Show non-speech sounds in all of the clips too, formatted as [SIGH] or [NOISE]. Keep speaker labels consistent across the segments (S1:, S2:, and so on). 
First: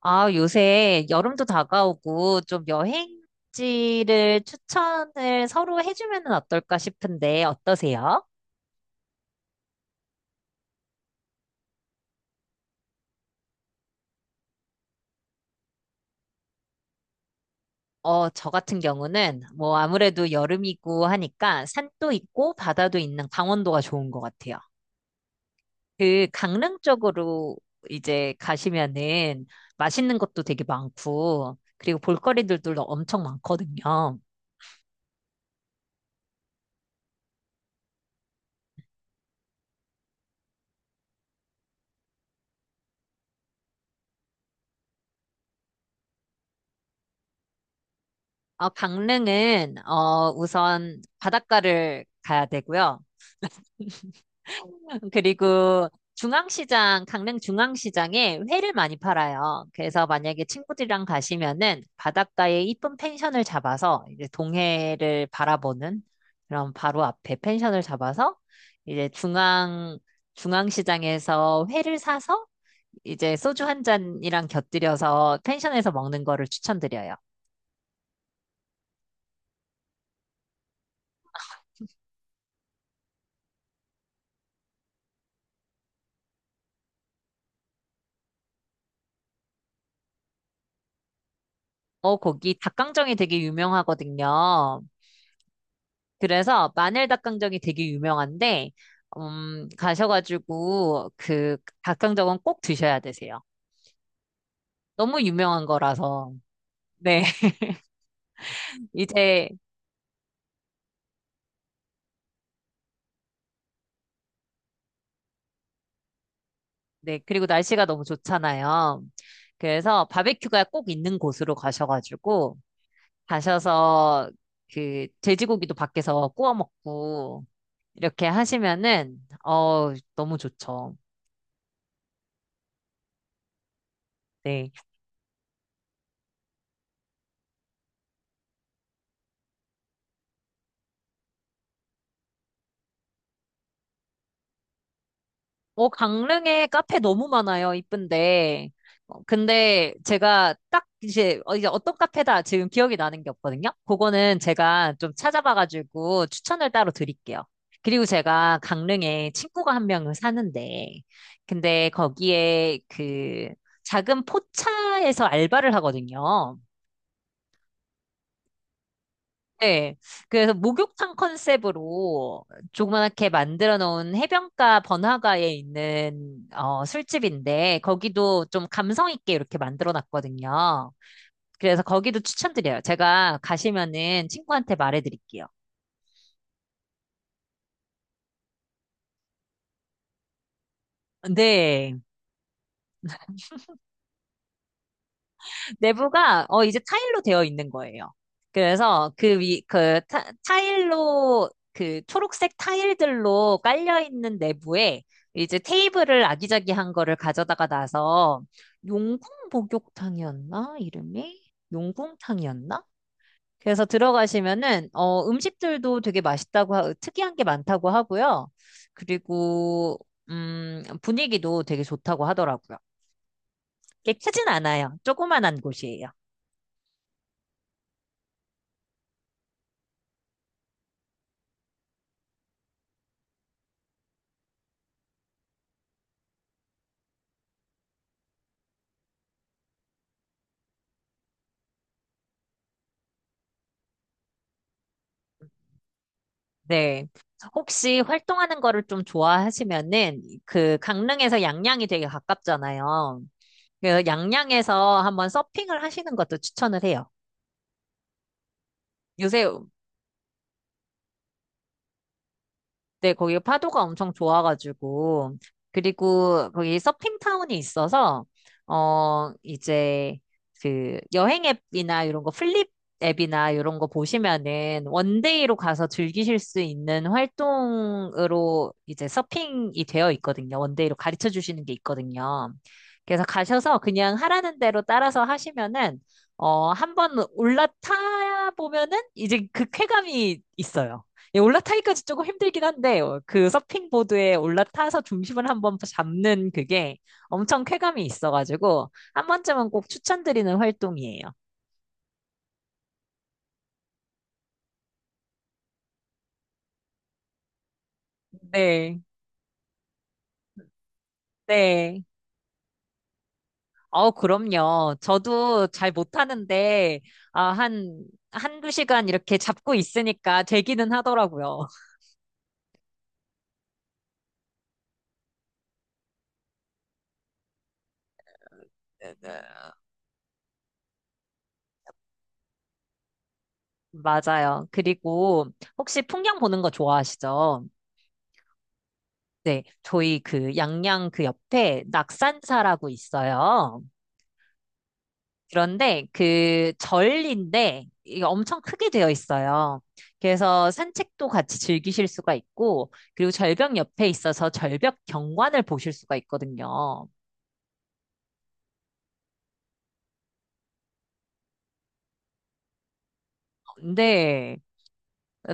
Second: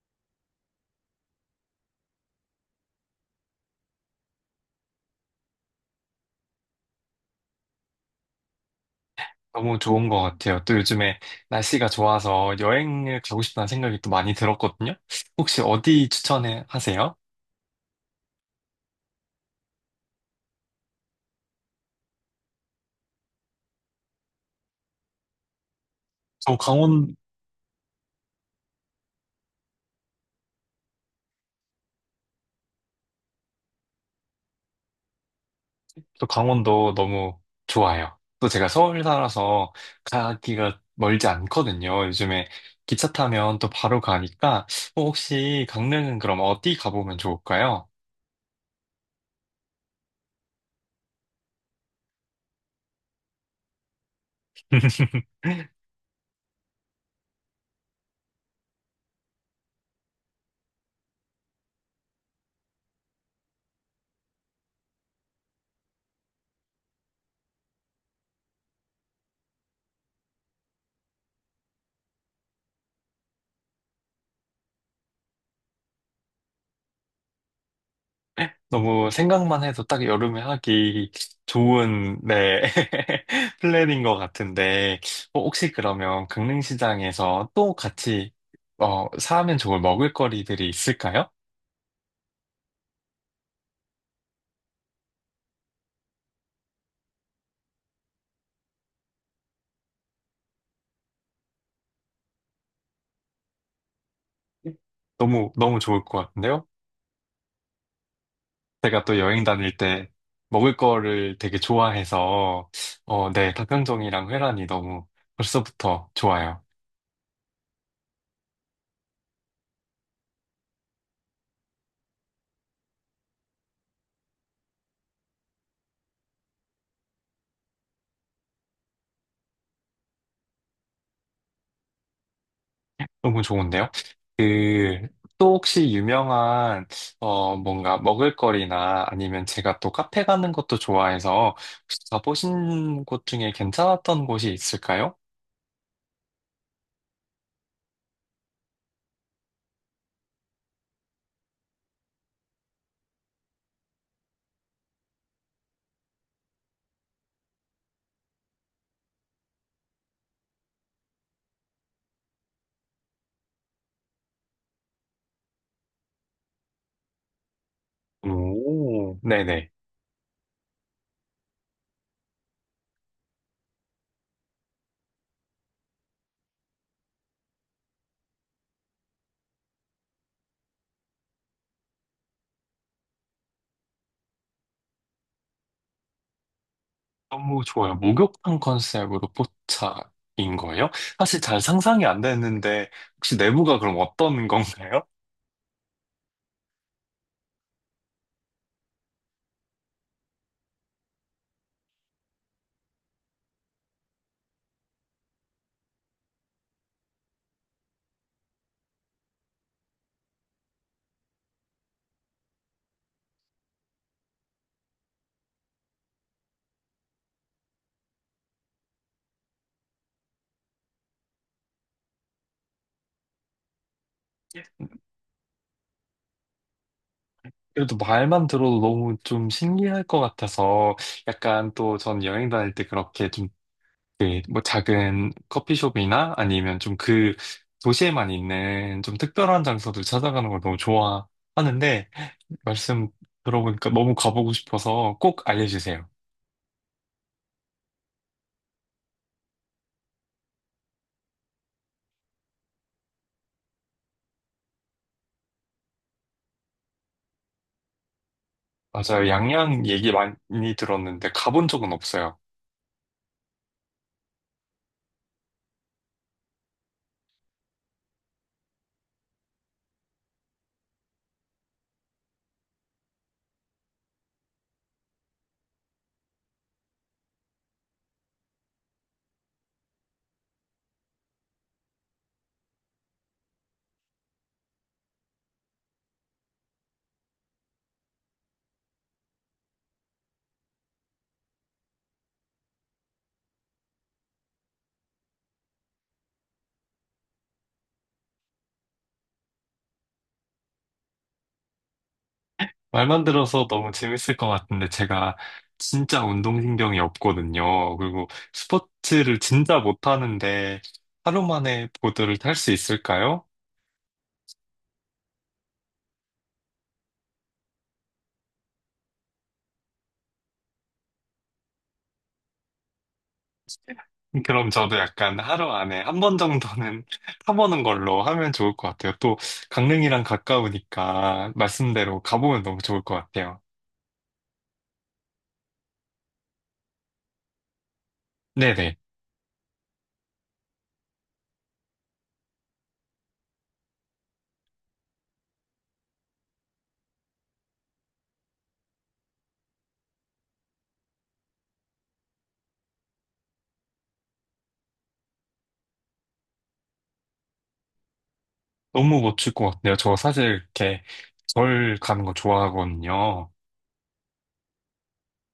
S1: 아, 요새 여름도 다가오고 좀 여행지를 추천을 서로 해주면 은 어떨까 싶은데 어떠세요?
S2: 너무 좋은 것 같아요. 또 요즘에 날씨가 좋아서 여행을 가고 싶다는 생각이 또 많이 들었거든요. 혹시 어디 추천해 하세요?
S1: 저 같은 경우는 뭐 아무래도 여름이고 하니까 산도 있고 바다도 있는 강원도가 좋은 것 같아요. 그
S2: 저
S1: 강릉
S2: 강원,
S1: 쪽으로 이제 가시면은 맛있는 것도 되게 많고 그리고 볼거리들도 엄청 많거든요.
S2: 저 강원도 너무 좋아요. 또 제가 서울 살아서 가기가 멀지 않거든요. 요즘에 기차 타면 또 바로 가니까 혹시 강릉은 그럼 어디 가보면 좋을까요?
S1: 강릉은 우선 바닷가를 가야 되고요.
S2: [LAUGHS]
S1: 그리고 강릉 중앙시장에 회를 많이 팔아요. 그래서 만약에 친구들이랑 가시면은 바닷가에 이쁜 펜션을 잡아서 이제 동해를 바라보는 그런 바로 앞에 펜션을 잡아서 이제 중앙시장에서 회를 사서 이제 소주 한 잔이랑 곁들여서 펜션에서 먹는 거를 추천드려요.
S2: 너무 생각만 해도 딱 여름에 하기 좋은, 네, [LAUGHS] 플랜인 것 같은데, 혹시 그러면 강릉시장에서 또 같이, 사면 좋을 먹을거리들이 있을까요?
S1: 거기 닭강정이 되게 유명하거든요. 그래서 마늘 닭강정이 되게 유명한데, 가셔가지고 그 닭강정은 꼭 드셔야 되세요. 너무
S2: 너무,
S1: 유명한
S2: 너무 좋을 것
S1: 거라서.
S2: 같은데요?
S1: 네, [LAUGHS]
S2: 제가 또 여행
S1: 이제,
S2: 다닐 때 먹을 거를 되게 좋아해서, 어, 네, 닭강정이랑 회란이 너무 벌써부터 좋아요.
S1: 네, 그리고 날씨가 너무 좋잖아요. 그래서 바베큐가 꼭 있는 곳으로 가셔가지고, 가셔서 그 돼지고기도 밖에서 구워 먹고, 이렇게 하시면은, 너무 좋죠.
S2: 너무 좋은데요?
S1: 네.
S2: 그, 또 혹시 유명한, 뭔가 먹을거리나 아니면 제가 또 카페 가는 것도 좋아해서 혹시 가보신 곳 중에 괜찮았던 곳이 있을까요?
S1: 강릉에 카페 너무 많아요. 이쁜데. 근데 제가 딱 이제 어떤 카페다 지금 기억이 나는 게 없거든요. 그거는 제가 좀 찾아봐가지고 추천을 따로 드릴게요. 그리고 제가 강릉에 친구가 한 명을 사는데, 근데 거기에 그 작은 포차에서 알바를 하거든요.
S2: 오, 네네.
S1: 네. 그래서 목욕탕 컨셉으로 조그맣게 만들어 놓은 해변가 번화가에 있는 술집인데 거기도 좀 감성 있게 이렇게 만들어 놨거든요. 그래서 거기도 추천드려요. 제가 가시면은 친구한테 말해 드릴게요.
S2: 너무 좋아요. 목욕탕 컨셉으로 포차인 거예요? 사실 잘
S1: 네.
S2: 상상이 안 됐는데 혹시 내부가 그럼 어떤 건가요?
S1: 내부가 이제 타일로 되어 있는 거예요. 그래서 타일로 그 초록색 타일들로 깔려 있는 내부에 이제 테이블을 아기자기한 거를 가져다가 놔서 용궁 목욕탕이었나? 이름이? 용궁탕이었나? 그래서 들어가시면은 음식들도 되게 맛있다고 특이한 게 많다고 하고요. 그리고 분위기도 되게 좋다고 하더라고요. 꽤 크진 않아요. 조그만한 곳이에요.
S2: 그래도 말만 들어도 너무 좀 신기할 것 같아서 약간 또 전 여행 다닐 때 그렇게 좀 그, 뭐 작은 커피숍이나 아니면 좀 그 도시에만 있는 좀 특별한 장소들 찾아가는 걸 너무 좋아하는데 말씀 들어보니까 너무 가보고 싶어서 꼭 알려주세요.
S1: 네. 혹시 활동하는 거를 좀 좋아하시면은 그 강릉에서 양양이 되게 가깝잖아요. 그래서 양양에서 한번 서핑을 하시는 것도 추천을 해요.
S2: 맞아요.
S1: 요새
S2: 양양 얘기 많이 들었는데 가본 적은 없어요.
S1: 네, 거기 파도가 엄청 좋아가지고. 그리고 거기 서핑타운이 있어서, 이제 그 여행 앱이나 이런 거 플립 앱이나 이런 거 보시면은 원데이로 가서 즐기실 수 있는 활동으로 이제 서핑이 되어 있거든요. 원데이로 가르쳐 주시는 게 있거든요. 그래서 가셔서 그냥 하라는 대로 따라서 하시면은, 한번 올라타 보면은 이제 그 쾌감이 있어요. 예, 올라타기까지 조금 힘들긴 한데 그 서핑 보드에 올라타서 중심을 한번 잡는 그게 엄청 쾌감이 있어가지고 한 번쯤은 꼭 추천드리는 활동이에요.
S2: 말만 들어서 너무 재밌을 것 같은데 제가 진짜 운동신경이 없거든요. 그리고
S1: 네,
S2: 스포츠를 진짜 못하는데 하루 만에
S1: 네.
S2: 보드를 탈 수 있을까요?
S1: 그럼요. 저도 잘 못하는데 아, 한 한두 시간 이렇게 잡고 있으니까 되기는 하더라고요. [LAUGHS]
S2: 그럼 저도 약간 하루 안에 한 번 정도는 [LAUGHS] 타보는 걸로 하면 좋을 것 같아요.
S1: 네,
S2: 또
S1: 네.
S2: 강릉이랑 가까우니까 말씀대로 가보면 너무 좋을 것 같아요.
S1: 맞아요. 그리고 혹시 풍경 보는 거 좋아하시죠?
S2: 네네.
S1: 네, 저희 그 양양 그 옆에 낙산사라고 있어요. 그런데 그 절인데 이게 엄청 크게 되어 있어요. 그래서 산책도 같이 즐기실 수가 있고, 그리고 절벽 옆에 있어서 절벽 경관을 보실 수가 있거든요.
S2: 너무 멋질 것 같아요. 저 사실 이렇게 절 가는 거 좋아하거든요.
S1: 근데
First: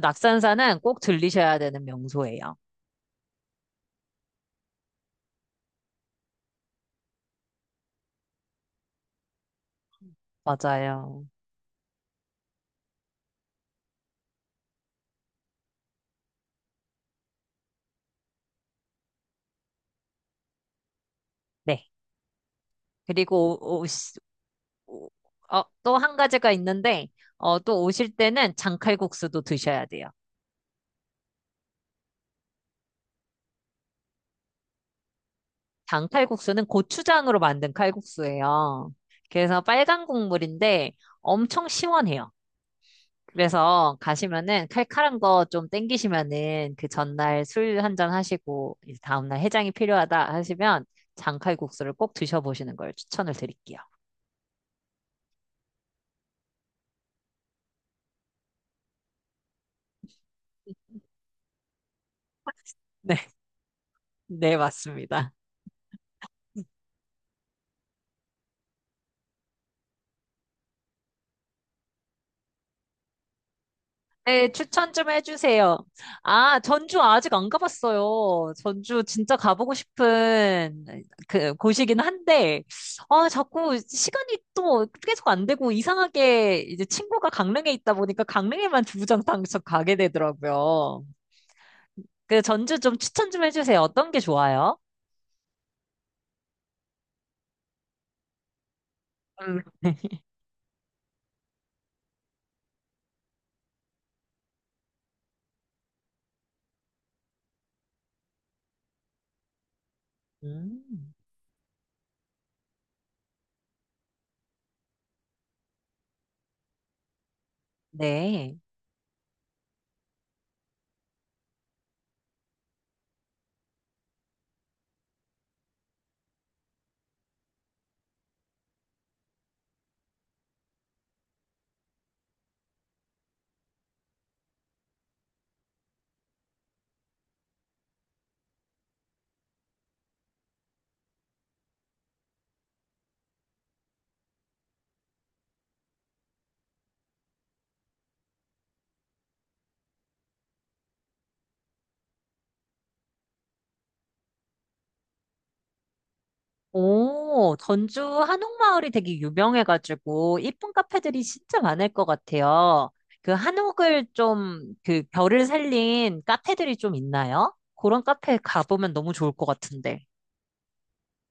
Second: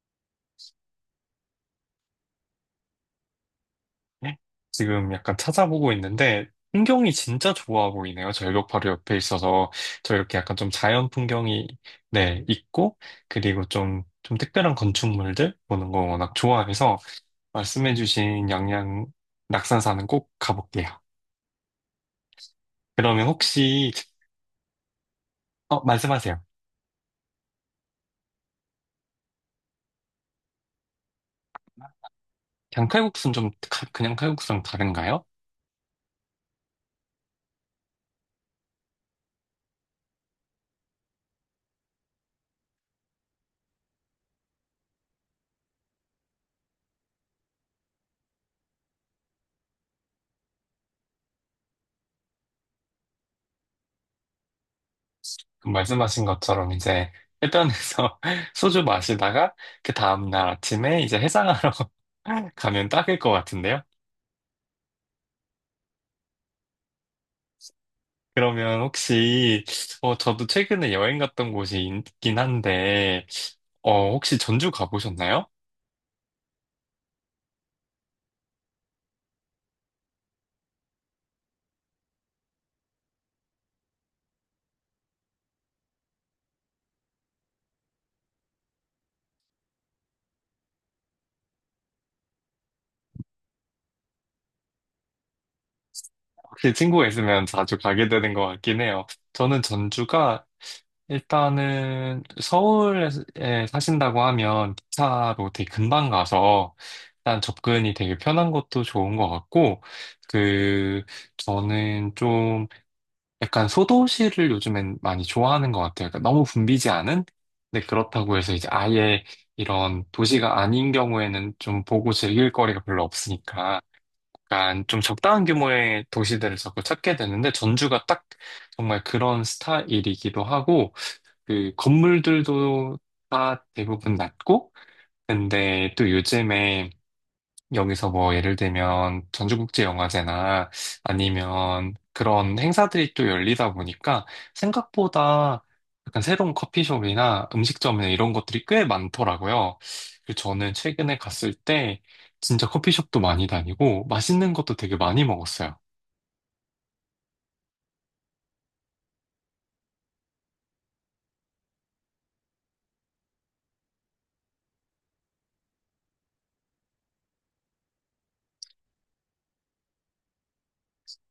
S1: 낙산사는 꼭 들리셔야 되는 명소예요.
S2: 네? 지금 약간 찾아보고 있는데 풍경이 진짜 좋아 보이네요. 절벽 바로 옆에 있어서 저 이렇게 약간 좀 자연
S1: 맞아요.
S2: 풍경이 네, 있고 그리고 좀 특별한 건축물들 보는 거 워낙 좋아해서 말씀해주신 양양 낙산사는 꼭 가볼게요.
S1: 네.
S2: 그러면
S1: 그리고 오, 오,
S2: 혹시,
S1: 시- 오- 어, 또 한
S2: 말씀하세요.
S1: 가지가 있는데, 또 오실 때는 장칼국수도 드셔야 돼요.
S2: 그냥 칼국수는 좀, 가- 그냥 칼국수랑 다른가요?
S1: 장 칼국수는 고추장으로 만든 칼국수예요. 그래서 빨간 국물인데 엄청 시원해요. 그래서 가시면은 칼칼한 거 좀 땡기시면은 그 전날 술 한 잔 하시고 이제 다음날 해장이 필요하다 하시면 장칼국수를 꼭 드셔보시는 걸 추천을 드릴게요.
S2: 그 말씀하신 것처럼 이제 해변에서 [LAUGHS] 소주 마시다가 그 다음날 아침에 이제 해상하러 [LAUGHS] 가면
S1: 네,
S2: 딱일 것
S1: [LAUGHS]
S2: 같은데요?
S1: 네, 맞습니다.
S2: 그러면 혹시, 저도 최근에 여행 갔던 곳이 있긴 한데, 혹시
S1: 네,
S2: 전주
S1: 추천 좀
S2: 가보셨나요?
S1: 해주세요. 아, 전주 아직 안 가봤어요. 전주 진짜 가보고 싶은 그 곳이긴 한데, 아, 자꾸 시간이 또 계속 안 되고 이상하게 이제 친구가 강릉에 있다 보니까 강릉에만 주구장창 가게 되더라고요. 그 전주 좀 추천 좀 해주세요. 어떤 게 좋아요?
S2: 혹시 친구가 있으면 자주 가게 되는 것 같긴 해요.
S1: 음,
S2: 저는 전주가 일단은 서울에 사신다고 하면 기차로 되게 금방 가서 일단 접근이 되게 편한 것도 좋은 것 같고, 그
S1: 음,
S2: 저는 좀 약간 소도시를 요즘엔 많이 좋아하는 것 같아요. 그러니까 너무 붐비지 않은? 근데 그렇다고 해서
S1: 네.
S2: 이제 아예 이런 도시가 아닌 경우에는 좀 보고 즐길 거리가 별로 없으니까 약간 좀 적당한 규모의 도시들을 자꾸 찾게 되는데 전주가 딱 정말 그런 스타일이기도 하고 그 건물들도 다 대부분 낮고, 근데 또 요즘에 여기서 뭐 예를 들면 전주국제영화제나 아니면 그런 행사들이 또 열리다 보니까 생각보다 약간 새로운 커피숍이나 음식점이나 이런 것들이 꽤 많더라고요. 그래서 저는 최근에 갔을 때 진짜 커피숍도 많이 다니고 맛있는 것도 되게 많이 먹었어요.
S1: 오, 전주 한옥마을이 되게 유명해가지고 이쁜 카페들이 진짜 많을 것 같아요. 그 한옥을 좀 그 결을 살린 카페들이 좀 있나요? 그런 카페 가보면 너무 좋을 것 같은데.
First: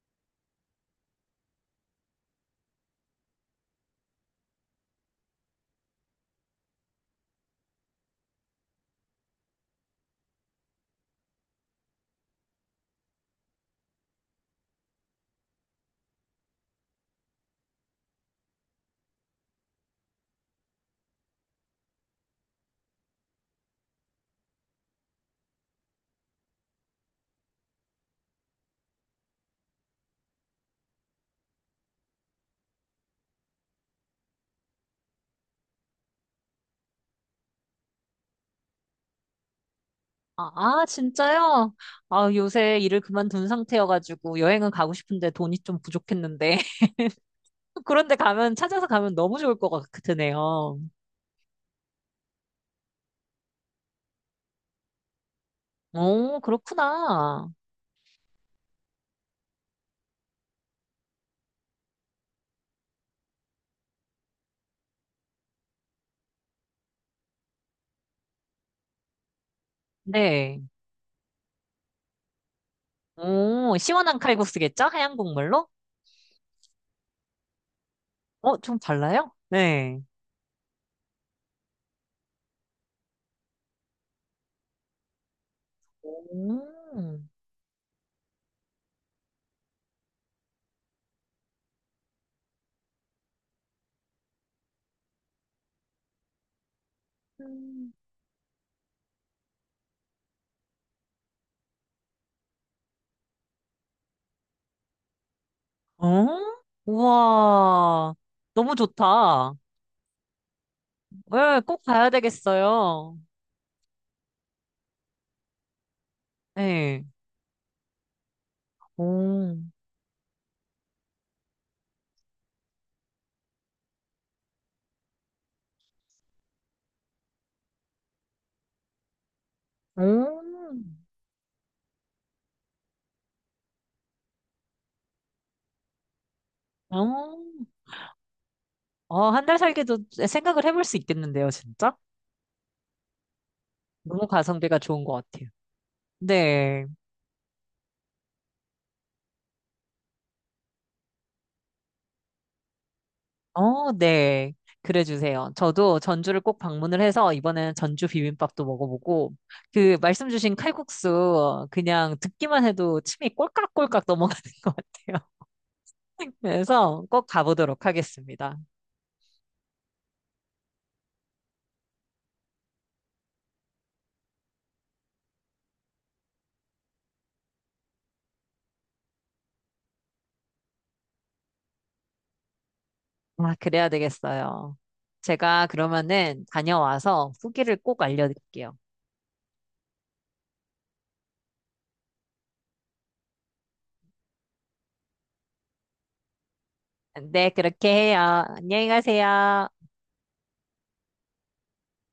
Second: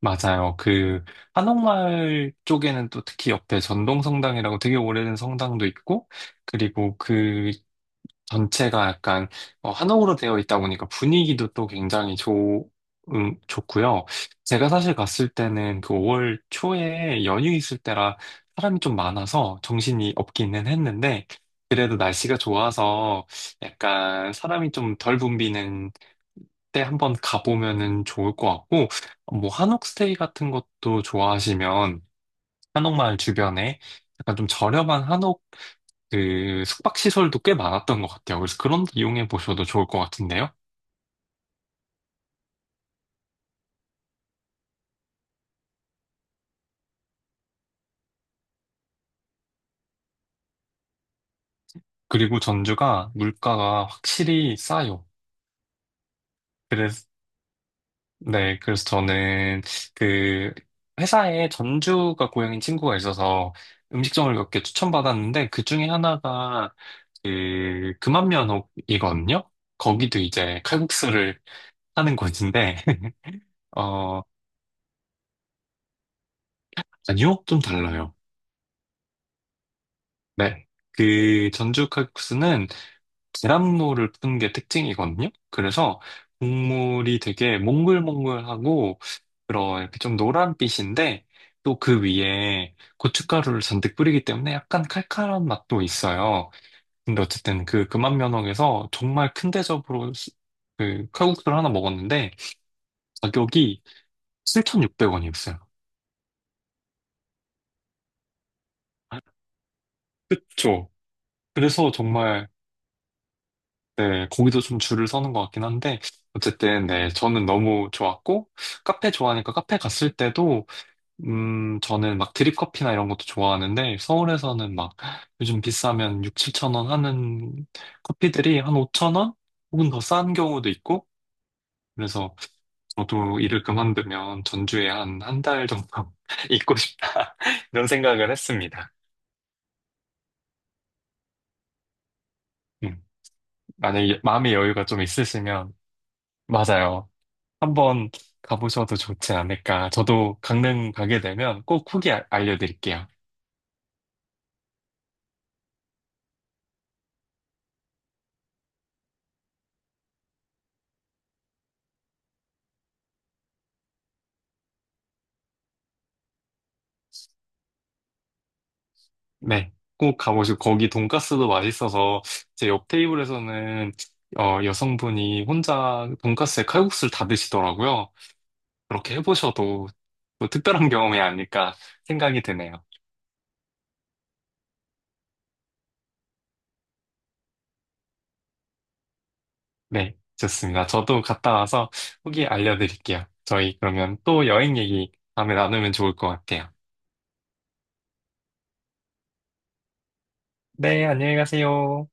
S2: 맞아요. 그 한옥마을 쪽에는 또 특히 옆에 전동성당이라고 되게 오래된 성당도 있고 그리고 그 전체가 약간 어, 한옥으로 되어 있다 보니까 분위기도 또 굉장히 좋, 좋고요. 제가 사실 갔을 때는 그 5월 초에 연휴 있을 때라 사람이 좀 많아서 정신이 없기는 했는데 그래도 날씨가 좋아서 약간 사람이 좀 덜 붐비는 때 한번 가보면은 좋을 것 같고 뭐 한옥 스테이 같은 것도 좋아하시면 한옥마을 주변에 약간 좀 저렴한 그 숙박시설도 꽤 많았던 것 같아요. 그래서 그런 데 이용해 보셔도 좋을 것
S1: 아,
S2: 같은데요.
S1: 아, 진짜요? 아, 요새 일을 그만둔 상태여가지고 여행은 가고 싶은데 돈이 좀 부족했는데. [LAUGHS] 그런데 찾아서 가면 너무 좋을 것 같으네요.
S2: 그리고 전주가 물가가 확실히 싸요.
S1: 오,
S2: 그래서,
S1: 그렇구나.
S2: 네, 그래서 저는 그 회사에 전주가 고향인 친구가 있어서 음식점을 몇 개 추천받았는데 그 중에 하나가 그 금암면옥이거든요. 거기도
S1: 네.
S2: 이제 칼국수를 하는 곳인데, [LAUGHS]
S1: 오, 시원한
S2: 어,
S1: 칼국수겠죠? 하얀 국물로?
S2: 아니요? 좀 달라요.
S1: 좀 달라요? 네.
S2: 네. 그 전주 칼국수는 계란물을 푼 게 특징이거든요. 그래서 국물이
S1: 오.
S2: 되게 몽글몽글하고 그런 이렇게 좀 노란빛인데 또 그 위에 고춧가루를 잔뜩 뿌리기 때문에 약간 칼칼한 맛도 있어요. 근데 어쨌든 그
S1: 음.
S2: 금암면옥에서 정말 큰 대접으로 수- 그 칼국수를 하나 먹었는데 가격이 7,600원이었어요.
S1: 어? 우와. 너무 좋다.
S2: 그쵸.
S1: 네, 꼭
S2: 그래서
S1: 가야
S2: 정말
S1: 되겠어요.
S2: 네, 거기도 좀 줄을 서는 것 같긴 한데, 어쨌든,
S1: 네.
S2: 네, 저는 너무 좋았고, 카페 좋아하니까
S1: 오.
S2: 카페 갔을 때도, 저는 막 드립커피나 이런 것도 좋아하는데, 서울에서는 막 요즘 비싸면 6, 7천 원 하는 커피들이 한 5천 원? 혹은 더
S1: 오.
S2: 싼 경우도 있고, 그래서 저도 일을 그만두면 전주에 한 한 달 정도 [LAUGHS] 있고 싶다.
S1: 어,
S2: [LAUGHS] 이런 생각을 했습니다.
S1: 한 달 살기도 생각을 해볼 수 있겠는데요, 진짜?
S2: 음, 만약에
S1: 너무
S2: 마음의
S1: 가성비가
S2: 여유가 좀
S1: 좋은 것 같아요.
S2: 있으시면,
S1: 네.
S2: 맞아요. 한번 가보셔도 좋지 않을까. 저도 강릉 가게 되면 꼭 후기 알려드릴게요.
S1: 네. 그래 주세요. 저도 전주를 꼭 방문을 해서 이번에는 전주 비빔밥도 먹어보고 그 말씀 주신 칼국수 그냥 듣기만 해도 침이 꼴깍꼴깍 넘어가는 [LAUGHS] 것 같아요. 그래서 꼭 가보도록 하겠습니다.
S2: 네. 꼭 가보시고, 거기 돈가스도 맛있어서, 제 옆 테이블에서는 어, 여성분이 혼자 돈가스에 칼국수를 다 드시더라고요. 그렇게 해보셔도 뭐 특별한 경험이 아닐까 생각이 드네요.
S1: 아, 그래야 되겠어요. 제가 그러면은 다녀와서 후기를 꼭 알려드릴게요.
S2: 네, 좋습니다. 저도 갔다 와서 후기 알려드릴게요. 저희 그러면 또 여행 얘기 다음에 나누면 좋을 것 같아요.
S1: 네, 그렇게 해요. 안녕히 가세요.
S2: 네, 안녕히 가세요.